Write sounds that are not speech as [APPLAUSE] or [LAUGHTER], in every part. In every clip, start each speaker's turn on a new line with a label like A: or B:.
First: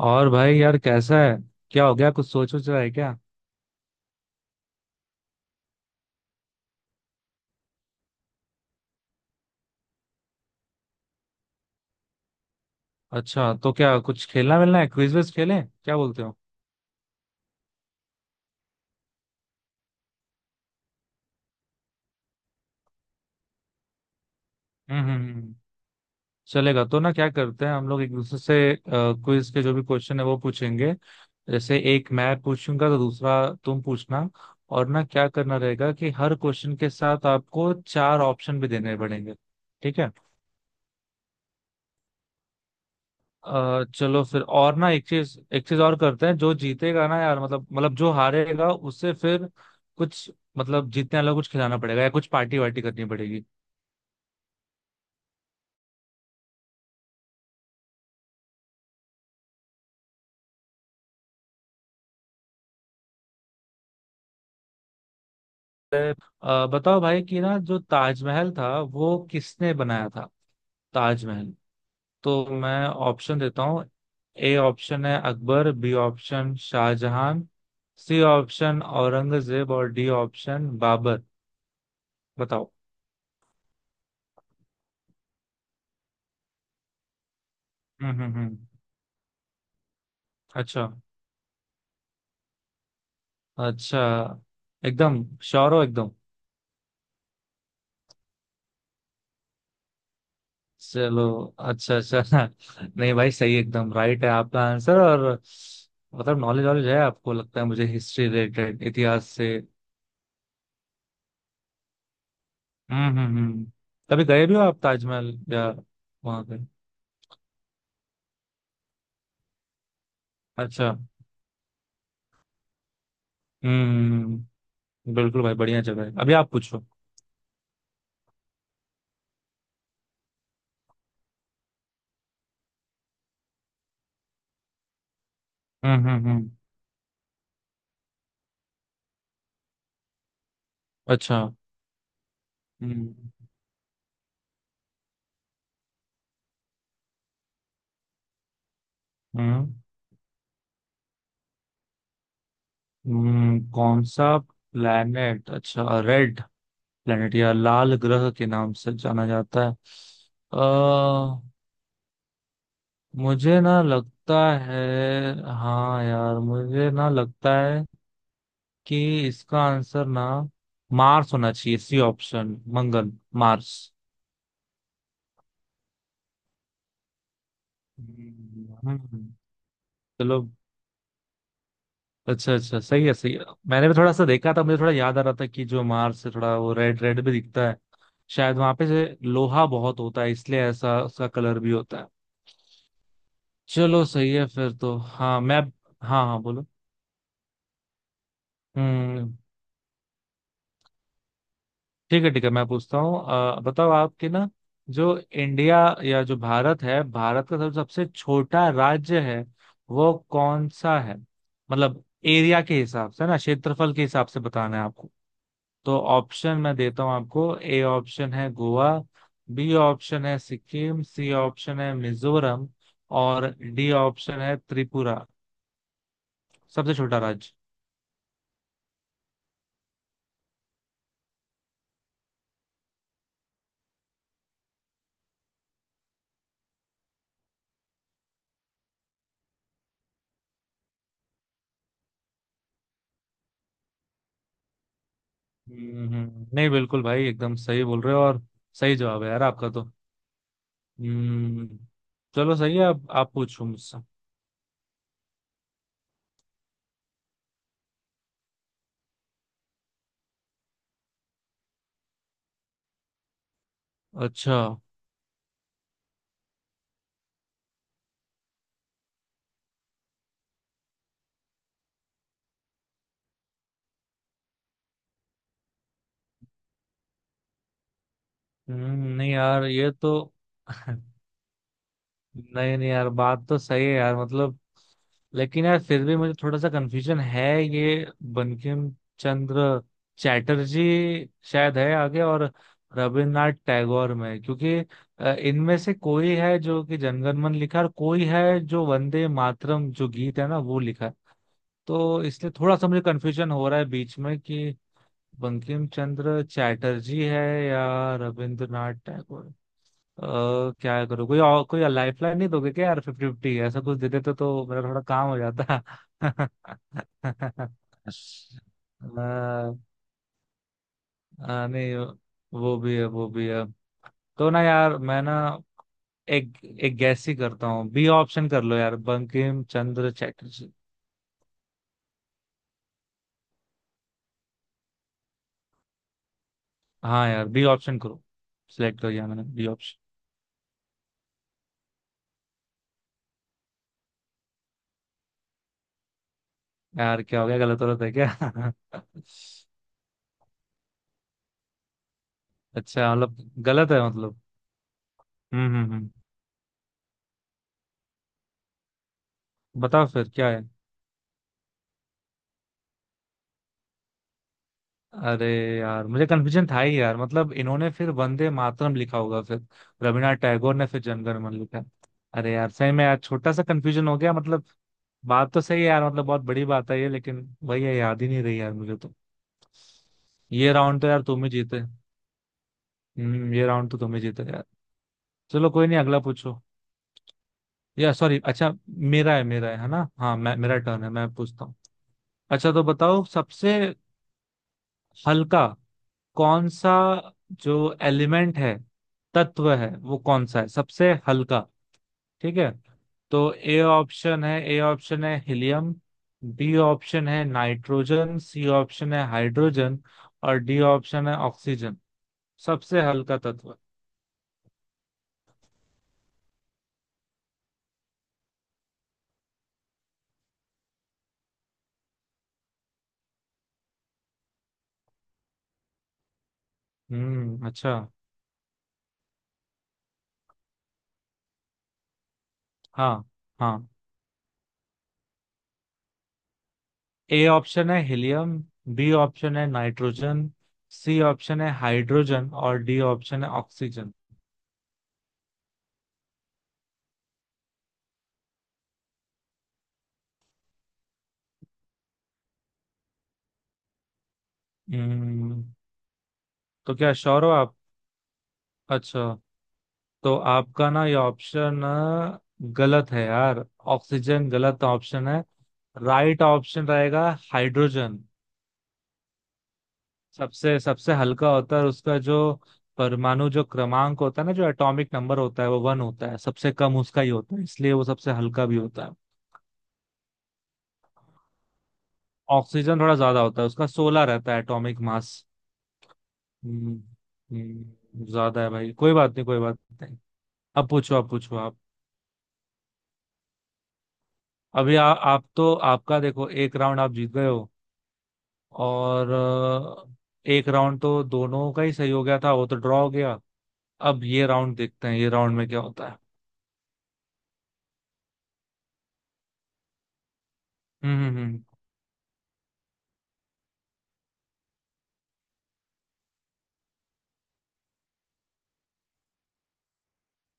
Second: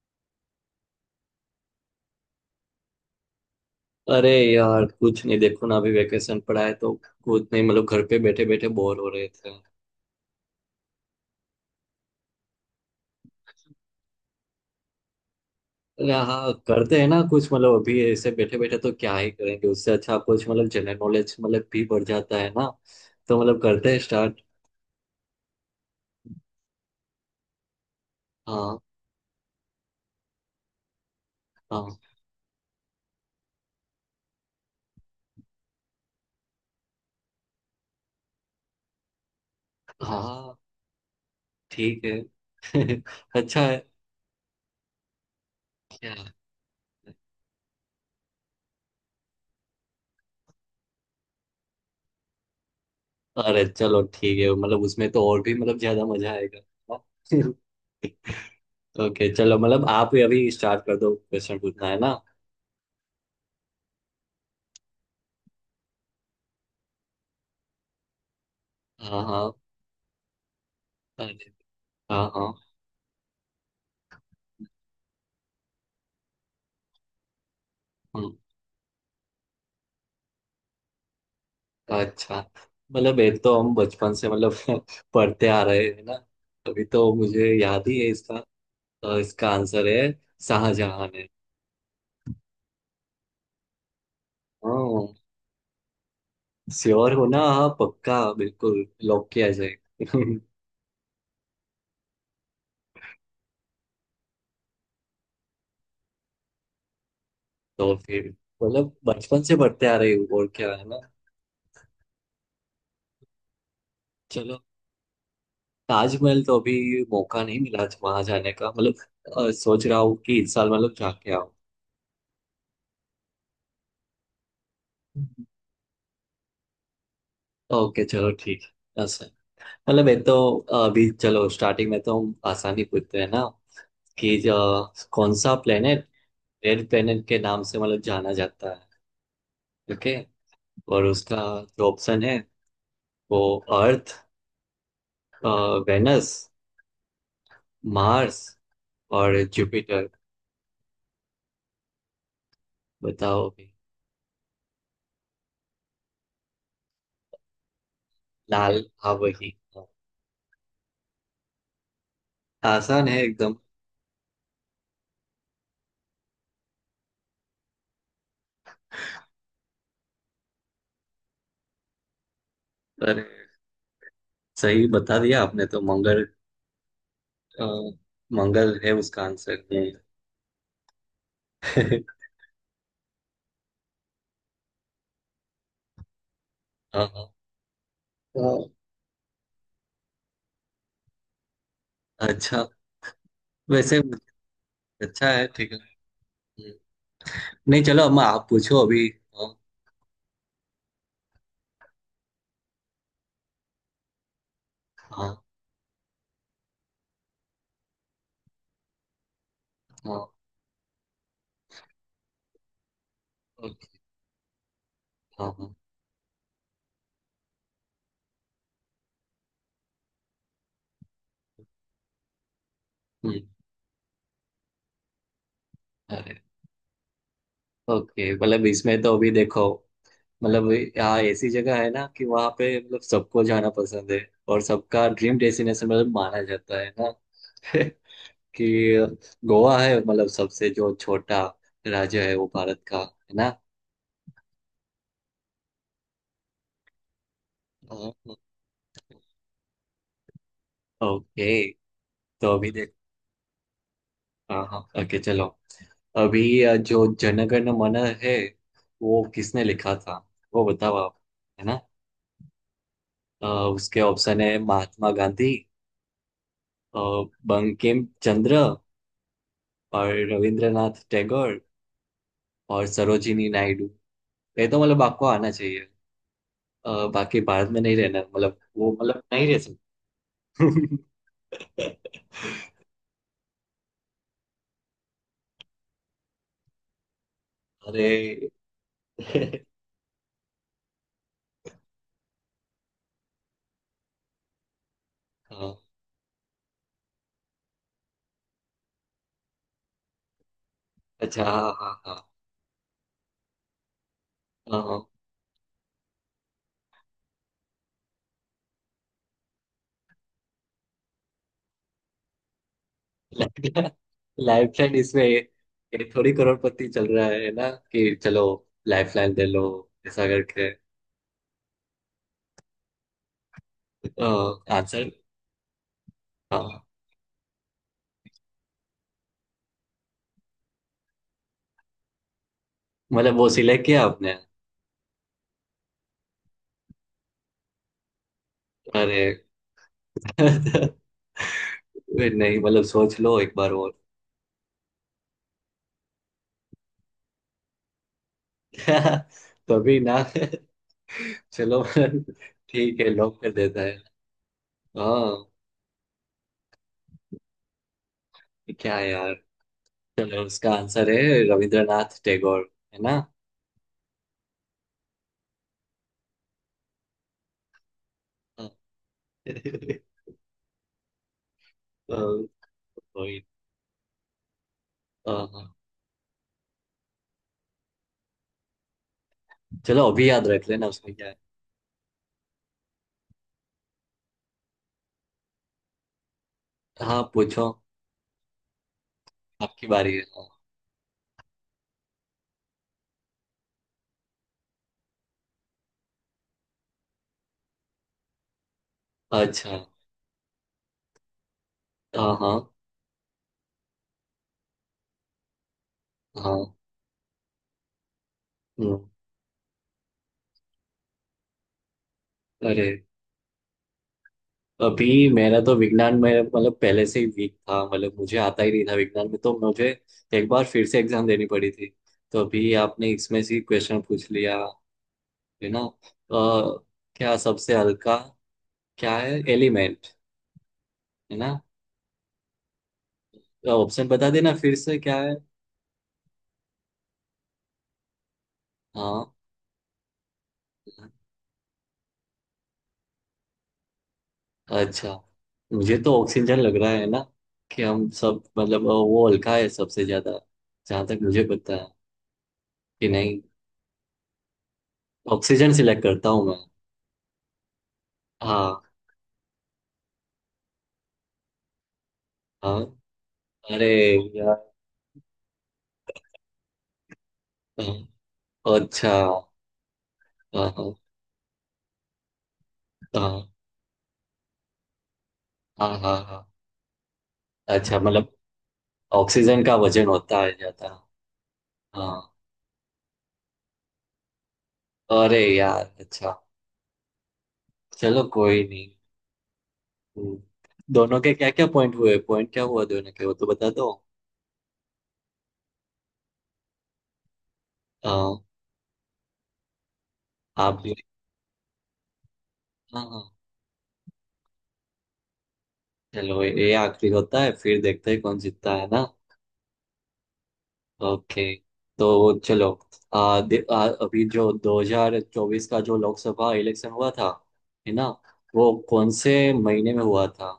A: और भाई यार कैसा है? क्या हो गया, कुछ सोच सोच रहा है क्या?
B: अरे यार कुछ नहीं देखो ना अभी वेकेशन पड़ा है तो कुछ नहीं मतलब घर पे बैठे बैठे बोर हो रहे थे।
A: अच्छा, तो क्या कुछ खेलना मिलना है, क्विज विज खेलें, क्या
B: अरे
A: बोलते हो?
B: हाँ करते हैं ना कुछ मतलब अभी ऐसे बैठे बैठे तो क्या ही करेंगे। उससे अच्छा कुछ मतलब जनरल नॉलेज मतलब भी बढ़ जाता है ना, तो मतलब करते हैं स्टार्ट।
A: हम्म। चलेगा तो ना, क्या करते हैं हम लोग एक दूसरे से,
B: हाँ
A: क्विज के जो भी क्वेश्चन है वो पूछेंगे। जैसे
B: हाँ
A: एक मैं पूछूंगा तो दूसरा तुम पूछना। और ना क्या करना रहेगा कि हर क्वेश्चन के साथ आपको चार ऑप्शन भी देने पड़ेंगे। ठीक है?
B: हाँ, ठीक है। [LAUGHS] अच्छा है।
A: चलो फिर। और ना एक चीज और
B: क्या?
A: करते हैं, जो जीतेगा ना यार, मतलब जो हारेगा उससे फिर कुछ, मतलब जीतने वाला को कुछ खिलाना पड़ेगा या कुछ पार्टी वार्टी करनी पड़ेगी।
B: अरे चलो ठीक है, मतलब उसमें तो और भी मतलब ज्यादा मजा आएगा। [LAUGHS] ओके चलो, मतलब आप ही अभी स्टार्ट कर दो, क्वेश्चन पूछना है ना।
A: बताओ भाई कि ना, जो ताजमहल था वो
B: हाँ हाँ।
A: किसने बनाया था?
B: अरे,
A: ताजमहल।
B: हाँ
A: तो
B: हाँ।
A: मैं ऑप्शन देता हूँ। ए ऑप्शन है Akbar, B option Shahjahan, C
B: हम्म,
A: ऑप्शन औरंगजेब और डी ऑप्शन बाबर।
B: अच्छा।
A: बताओ।
B: मतलब ये तो हम बचपन से मतलब [LAUGHS] पढ़ते आ रहे हैं ना। अभी तो मुझे याद ही है इसका।
A: हम्म।
B: तो इसका आंसर है
A: अच्छा।
B: शाहजहां है।
A: अच्छा।
B: हाँ।
A: एकदम श्योर हो एकदम?
B: श्योर हो ना, हाँ पक्का बिल्कुल लॉक किया जाए। [LAUGHS]
A: चलो, अच्छा अच्छा। [LAUGHS] नहीं भाई, सही, एकदम राइट है आपका आंसर। और मतलब नॉलेज वॉलेज है आपको, लगता है मुझे,
B: तो फिर
A: हिस्ट्री रिलेटेड,
B: मतलब
A: इतिहास
B: बचपन से
A: से।
B: पढ़ते आ रहे हो और क्या है ना।
A: हम्म। कभी गए भी
B: चलो
A: हो आप ताजमहल या
B: ताजमहल
A: वहां
B: तो
A: पे?
B: अभी मौका नहीं मिला वहां जाने का मतलब। सोच रहा हूँ कि इस साल
A: अच्छा।
B: मतलब
A: हम्म।
B: जाके आओ।
A: हम्म, हम्म। बिल्कुल भाई, बढ़िया जगह है। अभी आप पूछो।
B: ओके चलो ठीक है ऐसा। मतलब ये तो अभी चलो स्टार्टिंग में तो हम आसानी पूछते हैं ना, कि जो कौन सा प्लेनेट
A: हम्म।
B: रेड प्लेनेट के नाम से मतलब जाना जाता है। ओके, और उसका
A: अच्छा।
B: जो ऑप्शन है
A: हम्म।
B: वो अर्थ, वेनस, मार्स और
A: हम्म
B: जुपिटर। बताओ अभी।
A: कौन सा प्लैनेट, अच्छा, रेड प्लैनेट या लाल ग्रह के नाम
B: लाल
A: से
B: हाँ
A: जाना
B: वही।
A: जाता है। अ
B: आसान है एकदम।
A: मुझे ना लगता है, हाँ यार मुझे ना लगता है कि इसका आंसर ना मार्स होना चाहिए, सी ऑप्शन, मंगल,
B: पर
A: मार्स।
B: सही बता दिया आपने तो मंगल। अ, मंगल है उसका
A: हम्म।
B: आंसर।
A: चलो,
B: [LAUGHS]
A: अच्छा अच्छा, सही है सही है। मैंने भी थोड़ा सा देखा था, मुझे थोड़ा याद आ रहा था कि जो मार्स से थोड़ा वो रेड
B: हाँ
A: रेड
B: हाँ
A: भी दिखता है। शायद
B: हाँ।
A: वहां पे से लोहा बहुत होता है, इसलिए ऐसा उसका कलर भी होता है।
B: अच्छा। वैसे
A: चलो सही है फिर तो।
B: अच्छा
A: हाँ
B: है,
A: मैं,
B: ठीक है।
A: हाँ हाँ, बोलो।
B: हम्म। नहीं चलो अम्मा आप पूछो अभी।
A: हम्म।
B: हाँ
A: ठीक है ठीक है, मैं पूछता हूँ। बताओ, आपके ना जो
B: हाँ
A: इंडिया या जो भारत है, भारत का सब सबसे छोटा राज्य है वो
B: हाँ।
A: कौन सा है? मतलब एरिया के हिसाब से ना, क्षेत्रफल
B: ओके,
A: के हिसाब से बताना है आपको।
B: हाँ हाँ।
A: तो ऑप्शन मैं देता हूँ आपको। ए ऑप्शन है गोवा, बी ऑप्शन है सिक्किम, सी ऑप्शन है मिजोरम
B: हम्म,
A: और डी ऑप्शन है त्रिपुरा।
B: अरे।
A: सबसे छोटा राज्य।
B: ओके मतलब इसमें तो अभी देखो, मतलब यहाँ ऐसी जगह है ना कि वहाँ पे मतलब सबको जाना पसंद है, और सबका ड्रीम डेस्टिनेशन मतलब माना जाता है ना। [LAUGHS] कि गोवा है मतलब सबसे जो छोटा राज्य है वो भारत का है ना।
A: नहीं बिल्कुल भाई, एकदम सही बोल
B: हाँ,
A: रहे हो।
B: हाँ,
A: और सही जवाब है यार आपका तो।
B: ओके।
A: हम्म।
B: तो
A: चलो
B: अभी
A: सही है।
B: देख।
A: आप पूछो मुझसे।
B: हाँ हाँ ओके चलो। अभी जो जनगण मन है वो किसने लिखा था वो बताओ आप, है ना। अ, उसके ऑप्शन है
A: अच्छा।
B: महात्मा गांधी, अ, बंकिम चंद्र और रविंद्रनाथ टैगोर और सरोजिनी नायडू। ये तो मतलब आपको आना चाहिए। बाकी भारत में नहीं रहना मतलब वो
A: हम्म,
B: मतलब
A: नहीं
B: नहीं रह
A: यार ये तो।
B: सकते।
A: [LAUGHS] नहीं
B: [LAUGHS]
A: नहीं यार, बात तो सही है यार मतलब, लेकिन यार फिर भी मुझे थोड़ा सा कंफ्यूजन है ये।
B: अरे
A: बंकिम चंद्र
B: [LAUGHS]
A: चैटर्जी शायद है, आगे और रविन्द्रनाथ टैगोर में, क्योंकि
B: हाँ।
A: इनमें से कोई है जो कि जनगणमन लिखा है और कोई है जो वंदे मातरम, जो गीत है ना, वो लिखा है।
B: अच्छा हाँ हाँ
A: तो
B: हाँ।
A: इसलिए थोड़ा सा मुझे कंफ्यूजन हो रहा है बीच में कि
B: हाँ।
A: बंकिम चंद्र चैटर्जी है या रविंद्रनाथ टैगोर। क्या करूँ, कोई और, कोई लाइफ लाइन नहीं दोगे क्या यार? फिफ्टी फिफ्टी ऐसा
B: लड़का
A: कुछ दे देते तो मेरा
B: लाइफलाइन
A: थोड़ा
B: इसमें
A: काम
B: ये
A: हो जाता।
B: ये थोड़ी करोड़पति चल रहा है ना कि चलो लाइफलाइन दे लो,
A: [LAUGHS] अ,
B: ऐसा करके।
A: नहीं, वो भी है वो भी है।
B: तो
A: तो ना यार
B: आंसर?
A: मैं ना एक
B: हाँ।
A: एक गैस ही करता हूँ। बी ऑप्शन कर लो यार, बंकिम चंद्र चैटर्जी।
B: मतलब वो सिलेक्ट किया आपने?
A: हाँ यार बी ऑप्शन करो, सिलेक्ट कर
B: अरे
A: लिया मैंने बी ऑप्शन।
B: [LAUGHS] वे नहीं मतलब सोच लो एक बार और।
A: यार क्या हो गया, गलत हो रहा था क्या?
B: [LAUGHS]
A: [LAUGHS]
B: तभी ना। चलो ठीक है
A: अच्छा, मतलब
B: लॉक कर देता
A: गलत
B: है।
A: है मतलब।
B: हाँ
A: हम्म।
B: क्या यार।
A: बताओ फिर
B: चलो
A: क्या है।
B: उसका आंसर है रविंद्रनाथ टैगोर है ना।
A: अरे यार मुझे कन्फ्यूजन था ही यार मतलब, इन्होंने फिर वंदे
B: [LAUGHS] हाँ,
A: मातरम लिखा होगा फिर, रविन्द्रनाथ टैगोर ने फिर जनगण मन लिखा। अरे यार सही में यार,
B: वही।
A: छोटा सा कन्फ्यूजन हो गया मतलब।
B: हाँ,
A: बात तो
B: हाँ।
A: सही है यार मतलब, बहुत बड़ी बात है ये, लेकिन वही है, याद ही नहीं रही यार मुझे तो।
B: चलो अभी याद रख
A: ये
B: लेना
A: राउंड तो
B: उसमें
A: यार
B: क्या है।
A: तुम ही जीते। हम्म, ये राउंड तो तुम ही जीते यार। चलो कोई नहीं, अगला पूछो।
B: हाँ पूछो।
A: या सॉरी अच्छा, मेरा है मेरा है
B: आपकी
A: है ना,
B: बारी है
A: हाँ
B: हाँ।
A: मैं, मेरा टर्न है, मैं पूछता हूँ। अच्छा तो बताओ, सबसे हल्का कौन सा जो एलिमेंट है, तत्व
B: अच्छा
A: है, वो कौन सा है सबसे हल्का?
B: हाँ हाँ
A: ठीक है। तो ए ऑप्शन है, ए ऑप्शन है हीलियम,
B: हाँ।
A: बी ऑप्शन है नाइट्रोजन, सी
B: हम्म।
A: ऑप्शन है हाइड्रोजन और डी ऑप्शन है ऑक्सीजन।
B: अरे,
A: सबसे हल्का तत्व।
B: अभी मेरा तो विज्ञान में मतलब पहले से ही वीक था, मतलब मुझे आता ही नहीं था विज्ञान में। तो मुझे एक बार फिर से एग्जाम देनी पड़ी थी। तो अभी आपने इसमें से क्वेश्चन पूछ लिया है ना। अ, क्या
A: हम्म।
B: सबसे
A: अच्छा।
B: हल्का क्या है एलिमेंट, है ना?
A: हाँ हाँ।
B: ऑप्शन बता देना फिर से क्या है।
A: ए ऑप्शन है हीलियम, बी
B: हाँ।
A: ऑप्शन है नाइट्रोजन, सी ऑप्शन है हाइड्रोजन और डी ऑप्शन है ऑक्सीजन।
B: अच्छा, मुझे तो ऑक्सीजन लग रहा है ना, कि हम सब मतलब वो हल्का है सबसे ज्यादा, जहां तक मुझे पता है। कि नहीं?
A: हम्म।
B: ऑक्सीजन सिलेक्ट करता हूँ मैं।
A: तो क्या श्योर हो आप?
B: हाँ।
A: अच्छा। तो आपका ना ये ऑप्शन
B: हाँ।
A: गलत है यार।
B: अरे
A: ऑक्सीजन
B: यार।
A: गलत ऑप्शन है। राइट ऑप्शन रहेगा
B: हाँ,
A: हाइड्रोजन।
B: अच्छा। हाँ
A: सबसे
B: हाँ
A: सबसे हल्का होता है, और उसका जो
B: हाँ
A: परमाणु जो क्रमांक होता है ना, जो एटॉमिक नंबर होता है, वो
B: हाँ
A: वन
B: हाँ
A: होता है,
B: हाँ।
A: सबसे कम उसका ही होता है, इसलिए
B: अच्छा
A: वो
B: मतलब
A: सबसे हल्का भी होता है।
B: ऑक्सीजन का वजन होता है ज्यादा। हाँ।
A: ऑक्सीजन थोड़ा ज्यादा होता है, उसका सोलह रहता है एटॉमिक मास।
B: अरे यार अच्छा।
A: हम्म,
B: चलो
A: ज्यादा
B: कोई
A: है
B: नहीं।
A: भाई, कोई बात नहीं कोई बात नहीं।
B: हम्म,
A: अब पूछो
B: दोनों
A: अब
B: के क्या
A: पूछो
B: क्या
A: आप।
B: पॉइंट हुए, पॉइंट क्या हुआ दोनों के वो तो बता दो।
A: अभी आप तो, आपका देखो एक राउंड आप जीत गए हो,
B: हाँ।
A: और एक
B: आप भी,
A: राउंड तो दोनों का ही सही हो गया था, वो तो ड्रॉ
B: हाँ
A: हो
B: हाँ।
A: गया। अब ये राउंड देखते हैं, ये राउंड में क्या होता है।
B: चलो ये आखिरी होता है फिर देखते हैं कौन जीतता है ना।
A: हम्म हम्म
B: ओके
A: हम्म।
B: तो चलो, अभी जो 2024 का जो लोकसभा इलेक्शन हुआ था है ना, वो कौन से महीने में हुआ था।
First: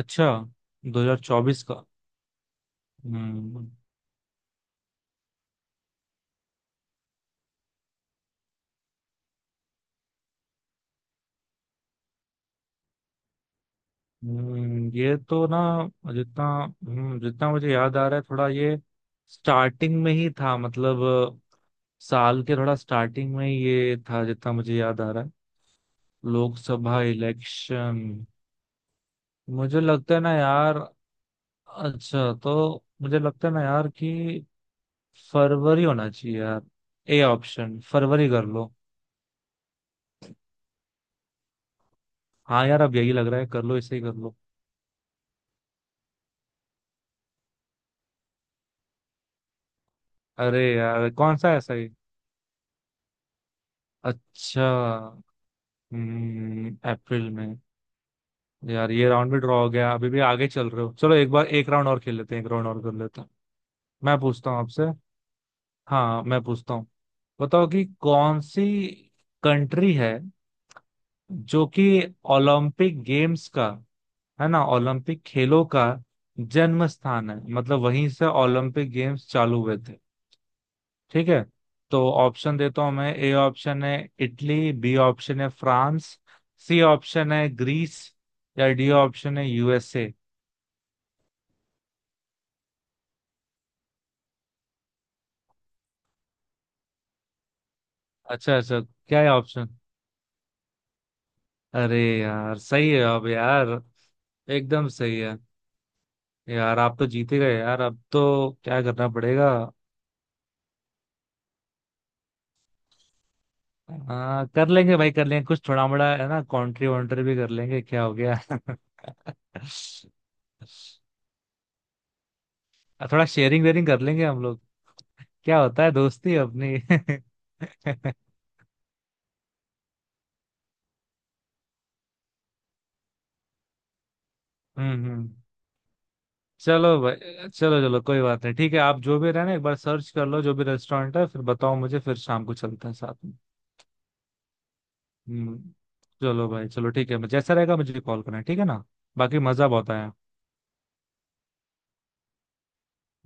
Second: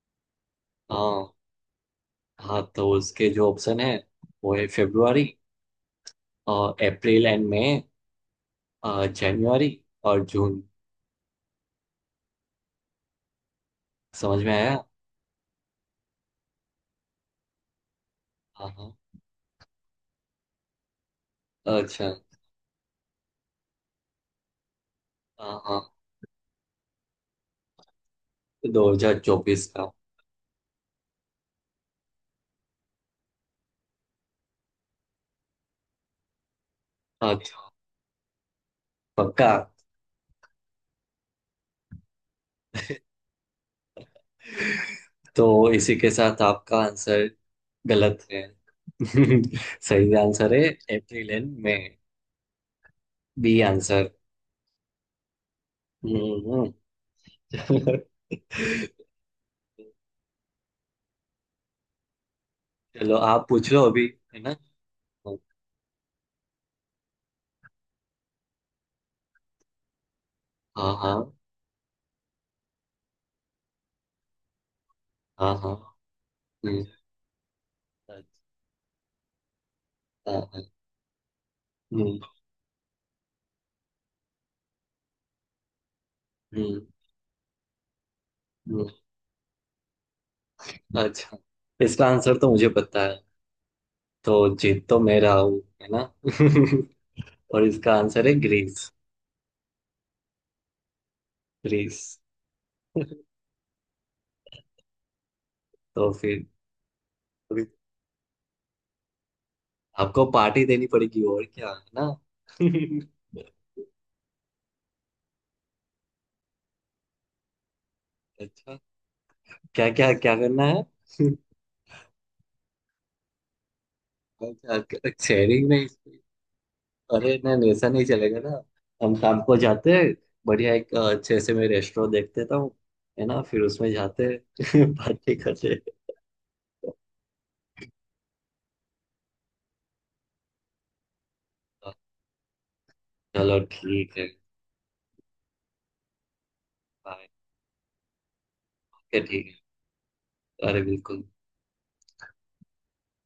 A: अच्छा,
B: हाँ
A: 2024 का।
B: हाँ। तो उसके जो
A: हम्म
B: ऑप्शन है वो है फेब्रुआरी और अप्रैल एंड मई, जनवरी और जून। समझ में आया।
A: ये तो ना, जितना, जितना मुझे याद आ रहा है, थोड़ा
B: हाँ
A: ये
B: हाँ
A: स्टार्टिंग में ही था मतलब। अ,
B: अच्छा
A: साल के थोड़ा स्टार्टिंग में ही ये था जितना मुझे याद आ रहा है।
B: हाँ हाँ
A: लोकसभा इलेक्शन।
B: 2024
A: मुझे
B: का।
A: लगता है ना यार, अच्छा तो मुझे लगता है ना यार कि फरवरी होना चाहिए यार, ए
B: अच्छा
A: ऑप्शन, फरवरी कर लो।
B: पक्का?
A: हाँ यार, अब यही लग रहा है, कर लो इसे ही कर लो।
B: तो इसी के साथ आपका आंसर गलत है। [LAUGHS] सही आंसर
A: अरे
B: है
A: यार,
B: अप्रैल
A: कौन सा,
B: एंड
A: ऐसा
B: मई,
A: ही?
B: B answer.
A: अच्छा।
B: हम्म हम्म।
A: हम्म, अप्रैल में। यार
B: [LAUGHS]
A: ये राउंड भी ड्रॉ हो गया, अभी भी आगे चल रहे हो। चलो एक बार एक राउंड और खेल लेते हैं, एक राउंड और कर
B: चलो
A: लेते हैं।
B: आप पूछ लो अभी,
A: मैं
B: है
A: पूछता
B: ना।
A: हूँ आपसे। हाँ मैं पूछता हूँ। बताओ कि कौन सी कंट्री है
B: हाँ हाँ
A: जो कि ओलंपिक गेम्स का, है ना, ओलंपिक
B: हाँ
A: खेलों
B: हाँ।
A: का
B: हम्म,
A: जन्म स्थान है, मतलब वहीं
B: अच्छा।
A: से ओलंपिक गेम्स चालू हुए थे। ठीक है। तो
B: हम्म
A: ऑप्शन देता हूं मैं। ए ऑप्शन है इटली, बी ऑप्शन है फ्रांस, सी
B: हम्म।
A: ऑप्शन है ग्रीस या
B: हम्म,
A: डी ऑप्शन है यूएसए।
B: अच्छा इसका आंसर तो मुझे पता है, तो जीत तो मैं रहा हूँ है ना। [LAUGHS] और इसका आंसर है
A: अच्छा अच्छा,
B: ग्रीस।
A: क्या है ऑप्शन?
B: ग्रीस।
A: अरे यार सही है
B: [LAUGHS]
A: अब यार, एकदम सही है।
B: तो फिर
A: यार आप तो जीते गए
B: अभी
A: यार, अब तो क्या करना पड़ेगा?
B: आपको पार्टी देनी पड़ेगी और क्या है ना। [LAUGHS]
A: हाँ कर लेंगे भाई कर लेंगे, कुछ थोड़ा मोड़ा है ना, कॉन्ट्री वॉन्ट्री भी कर लेंगे, क्या हो गया? [LAUGHS]
B: अच्छा क्या क्या क्या करना है। [LAUGHS]
A: थोड़ा शेयरिंग वेयरिंग कर लेंगे हम लोग,
B: अच्छा
A: क्या
B: शेयरिंग में
A: होता है,
B: इस-
A: दोस्ती है अपनी।
B: अरे
A: [LAUGHS]
B: नहीं ऐसा नहीं चलेगा ना। हम शाम को जाते हैं, बढ़िया एक अच्छे से मैं रेस्टोरेंट देख देता हूँ है ना, फिर उसमें जाते हैं। [LAUGHS]
A: हम्म हम्म।
B: पार्टी करते हैं।
A: चलो भाई, चलो चलो कोई बात नहीं, ठीक है आप जो भी रहना, एक बार सर्च कर लो जो भी रेस्टोरेंट है, फिर बताओ मुझे, फिर शाम को चलते हैं साथ में।
B: चलो ठीक है।
A: हम्म। चलो भाई, चलो ठीक
B: बाय।
A: है, जैसा रहेगा मुझे कॉल करना, ठीक है ना?
B: ओके ठीक
A: बाकी
B: है।
A: मजा बहुत आया।
B: अरे बिल्कुल।